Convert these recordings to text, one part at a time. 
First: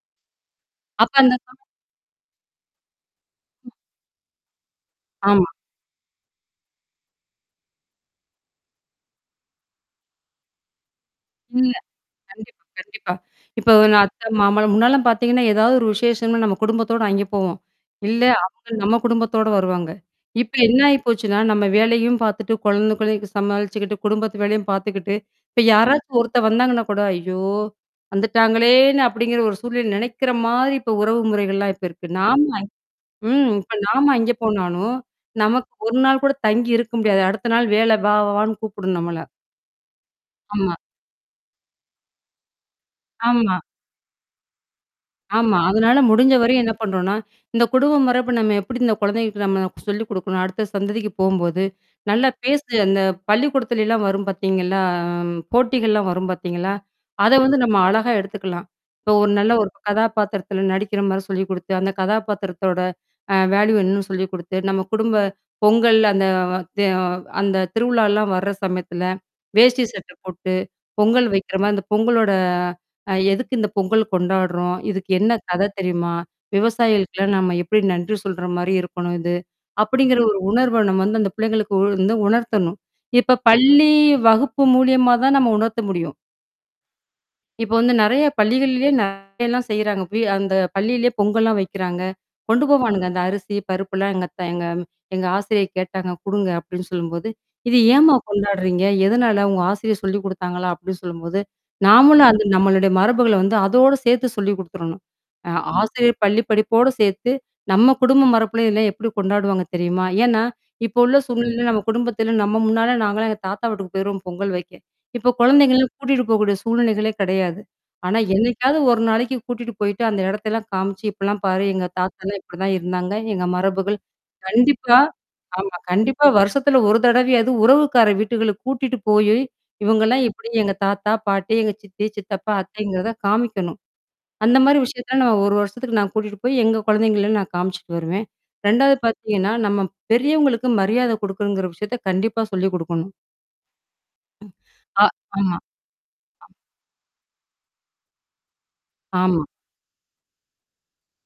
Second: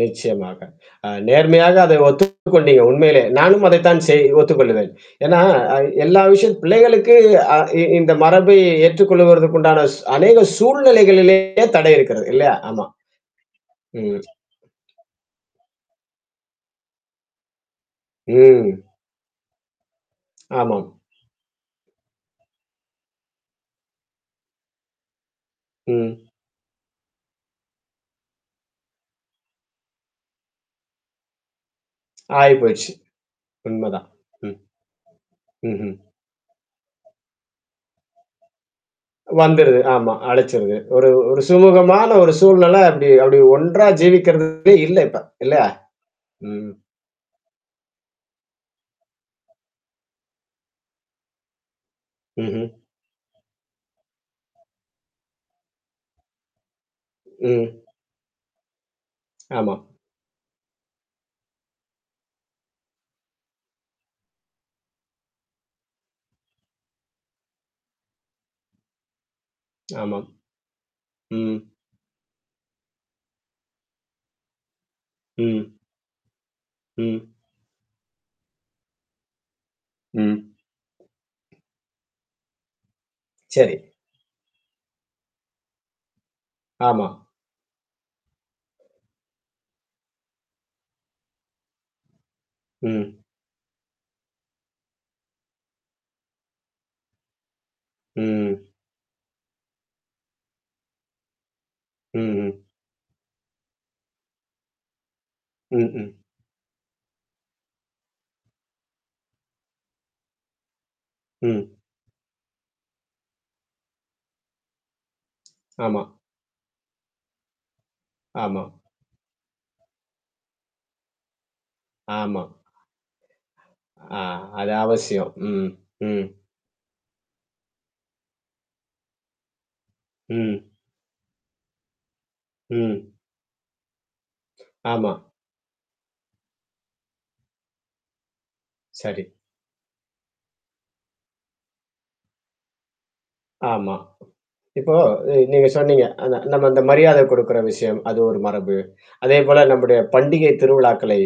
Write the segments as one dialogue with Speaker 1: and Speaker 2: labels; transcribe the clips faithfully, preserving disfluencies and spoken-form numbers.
Speaker 1: நிச்சயமாக. அ
Speaker 2: அப்ப அந்த க
Speaker 1: நேர்மையாக அத ஒத்துக்கொண்டீங்க. உண்மையிலே. நானும் அதைத்தான் செய் ஒத்துக்கொள்ளுவேன். ஏன்னா,
Speaker 2: ஆமா.
Speaker 1: அ எல்லா விஷயத் பிள்ளைகளுக்கு அ இ இந்த மரபை ஏற்றுக்கொள்வதற்கு உண்டான சு அநேக சூழ்நிலைகளிலேயே
Speaker 2: இல்ல.
Speaker 1: தடை இருக்கிறது. இல்லையா!
Speaker 2: கண்டிப்பா,
Speaker 1: ஆமா.
Speaker 2: கண்டிப்பா. இப்ப ஒரு நான்
Speaker 1: ம்
Speaker 2: அத்த மாமலாம் முன்னாலாம் பார்த்தீங்கன்னா, ஏதாவது ஒரு விசேஷம்ன்னா நம்ம குடும்பத்தோட அங்கே போவோம். இல்ல அவுங்க
Speaker 1: ம்.
Speaker 2: நம்ம குடும்பத்தோட வருவாங்க. இப்ப என்ன
Speaker 1: ஆமாம்.
Speaker 2: ஆயிப்போச்சுன்னா, நம்ம வேலையும் பார்த்துட்டு குழந்தைக்கொலயும் சமாளிச்சுக்கிட்டு, குடும்பத்து வேலையும் பார்த்துக்கிட்டு, இப்ப யாராச்சும்
Speaker 1: ம்.
Speaker 2: ஒருத்த வந்தாங்கன்னா கூட ஐயோ! வந்துட்டாங்களேன்னு அப்பிடிங்கிற ஒரு சூழ்நிலை நெனைக்கிறமாரி இப்ப உறவு முறைகள்லாம் இப்ப இருக்கு. நாம
Speaker 1: ஆயிப்போச்சு.
Speaker 2: ம். இப்ப
Speaker 1: உண்மதான்.
Speaker 2: நாம அங்கே
Speaker 1: ம்.
Speaker 2: போனாலும். நமக்கு
Speaker 1: ம்ஹ்ம்.
Speaker 2: ஒரு நாள் கூட தங்கி இருக்க முடியாது. அடுத்த நாள் வேல வா, வான்னு கூப்புடும் நம்மள.
Speaker 1: வந்துருது. ஆமா
Speaker 2: ஆமா.
Speaker 1: அழிச்சிருது. ஒரு ஒரு சுமூகமான ஒரு சூழ்நில அப்பிடி, அப்பிடி
Speaker 2: ஆமா.
Speaker 1: ஒன்றா ஜீவிக்கிறதே இல்ல இப்ப
Speaker 2: ஆமா.
Speaker 1: இல்லயா!
Speaker 2: அதனால முடிஞ்ச வரையும்
Speaker 1: ம்.
Speaker 2: என்ன பண்ணறோன்னா, இந்த குடும்பம் மரபு நம்ம எப்பிடி இந்த குழந்தைகளுக்கு நம்ம சொல்லிக் குடுக்கணும் அடுத்த சந்ததிக்கு போம்போது, நல்லா
Speaker 1: ம்ஹ்ம்.
Speaker 2: பேசு, அந்த பள்ளிக்கூடத்துலயிலாம் வரும் பார்த்தீங்களா? போட்டிகள்லாம் வரும் பார்த்தீங்களா? அத வந்து நம்ம
Speaker 1: ம்.
Speaker 2: அழகா எடுத்துக்கலாம். இப்போ ஒரு நல்ல ஒரு
Speaker 1: ஆமா.
Speaker 2: கதாபாத்திரத்தில நடிக்கிறமாரி சொல்லிக் குடுத்து, அந்த கதாபாத்திரத்தோட அ வேல்யூ என்னன்னு சொல்லிக் குடுத்து, நம்ம குடும்ப பொங்கல் அந்த த அந்த திருவிழாலாம் வர சமயத்தில வேஷ்டி, சட்ட
Speaker 1: ஆமாம்.
Speaker 2: போட்டு, பொங்கல்
Speaker 1: ம்.
Speaker 2: வைக்கிறமா, அந்த பொங்கலோட அ எதுக்கு இந்த பொங்கல் கொண்டாடுறோம்? இதுக்கு என்ன கத
Speaker 1: ம்.
Speaker 2: தெரியுமா?
Speaker 1: ம்.
Speaker 2: விவசாயிகளுக்கெல்லாம் நம்ம எப்பிடி நன்றி சொல்றமாரி இருக்கணும் இது. அப்பிடிங்கிற ஒரு
Speaker 1: ம்.
Speaker 2: உணர்வ நம்ம வந்து அந்த பிள்ளைங்களுக்கு வந்து உணர்த்தணும். இப்ப
Speaker 1: சரி.
Speaker 2: பள்ளி வகுப்பு மூலியமா தான் நம்ம உணர்த்த முடியும்.
Speaker 1: ஆமா.
Speaker 2: இப்ப வந்து நிறைய பள்ளிகள்லேயே நிறையல்லாம் செய்றாங்க. அங்க போய் அந்த பள்ளியிலேயே பொங்கலாம் வைக்கிறாங்க. கொண்டு போவானுங்க அந்த
Speaker 1: ம்.
Speaker 2: அரிசி, பருப்புலாம் எங்க அத்த எங்கம் எங்க ஆசிரியை கேட்டாங்க குடுங்க அப்பிடின்னு சொல்லும்போது, இது ஏன்ம்மா
Speaker 1: ம், ம்.
Speaker 2: கொண்டாடுறீங்க? எதனால உங்க ஆசிரியர் சொல்லிக் குடுத்தாங்களா? அப்பிடி சொல்லும்போது நாமளும் அந்த
Speaker 1: ம்ஹம்.
Speaker 2: நம்மளுடைய மரபுகள வந்து அதோட சேர்த்து சொல்லிக் குடுத்துரணும். அ
Speaker 1: ம்,
Speaker 2: ஆசிரியர்
Speaker 1: ம்.
Speaker 2: பள்ளி படிப்போட சேர்த்து, நம்ம குடும்ப மரபுல இதெல்லாம் எப்பிடி கொண்டாடுவாங்க தெரியுமா? ஏன்னா, இப்போ உள்ள சூழ்நிலையில
Speaker 1: ம்.
Speaker 2: நம்ம குடும்பத்தில நம்ம முன்னால நாங்களாம் எங்க தாத்தா வீட்டுக்கு போயிருவோம் பொங்கல் வைக்க. இப்ப குழந்தைங்கலாம்
Speaker 1: ஆமா.
Speaker 2: கூட்டிட்டு போக்கூடிய சூழ்நிலைகளே கிடையாது. ஆனா,
Speaker 1: ஆமா.
Speaker 2: என்னைக்காவது ஒரு நாளைக்கு கூட்டிட்டு போயிட்டு அந்த இடத்தல்லாம் காமிச்சு இப்பிட்லாம் பாரு. எங்க தாத்தாலாம்
Speaker 1: ஆமா.
Speaker 2: இப்பிடிதான் இருந்தாங்க. எங்க மரபுகள்.
Speaker 1: ஆ அது
Speaker 2: கண்டிப்பா.
Speaker 1: அவசியம். ம்.
Speaker 2: ஆமா.
Speaker 1: ம்.
Speaker 2: கண்டிப்பா வருஷத்துல ஒரு தடவையாவது உறவுக்கார வீட்டுகளுக்கு கூட்டிட்டு போயி இவுங்கலாம் எப்பிடி
Speaker 1: ம்.
Speaker 2: எங்க தாத்தா, பாட்டி, எங்க சித்தி, சித்தப்பா, அத்தைங்கிறத
Speaker 1: ம்.
Speaker 2: காமிக்கணும். அந்தமாரி
Speaker 1: ஆமா.
Speaker 2: விஷயத்தலாம் நான் ஒரு வருஷத்துக்கு நான் கூட்டிட்டு போய் எங்க குழந்தைங்கள்லாம் நான் காமிச்சுட்டு வருவேன். ரெண்டாவது
Speaker 1: சரி.
Speaker 2: பார்த்தீங்கன்னா, நம்ம பெரியவங்களுக்கு மரியாதை குடுக்கணுங்கிற விஷயத்த கண்டிப்பா சொல்லிக் குடுக்கணும்.
Speaker 1: ஆமா. இப்போ
Speaker 2: அ,
Speaker 1: அ
Speaker 2: ஆமா.
Speaker 1: நீங்க சொன்னீங்க. அந்த
Speaker 2: அ.
Speaker 1: நம்ம அந்த மரியாதை கொடுக்குற விஷயம். அது ஒரு மரபு.
Speaker 2: ஆமா.
Speaker 1: அதேபோல நம்முடைய பண்டிகை திருவிழாக்களை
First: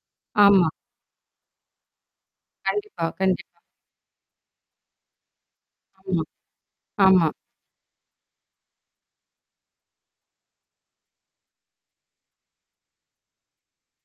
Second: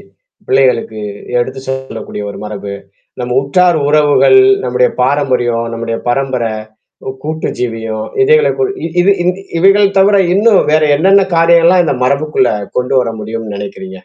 Speaker 2: ஆமா.
Speaker 1: பிள்ளைகளுக்கு எடுத்து சொல்லக்கூடிய ஒரு மரபு.
Speaker 2: கண்டிப்பா,
Speaker 1: நம்ம
Speaker 2: கண்டிப்பா
Speaker 1: உற்றார் உறவுகள், நம்முடைய பாரம்பரியம், நம்முடைய
Speaker 2: ஆமா,
Speaker 1: பரம்பரை உ
Speaker 2: ஆமா.
Speaker 1: கூட்டு ஜீவியும் இதைகளை கு இ இது இந் இவைகள் தவிர இன்னும் வேற என்னென்ன காரியங்கள்லாம் இந்த மரபுக்குள்ள கொண்டு வர முடியும்ன்னு நெனைக்கிறீங்க?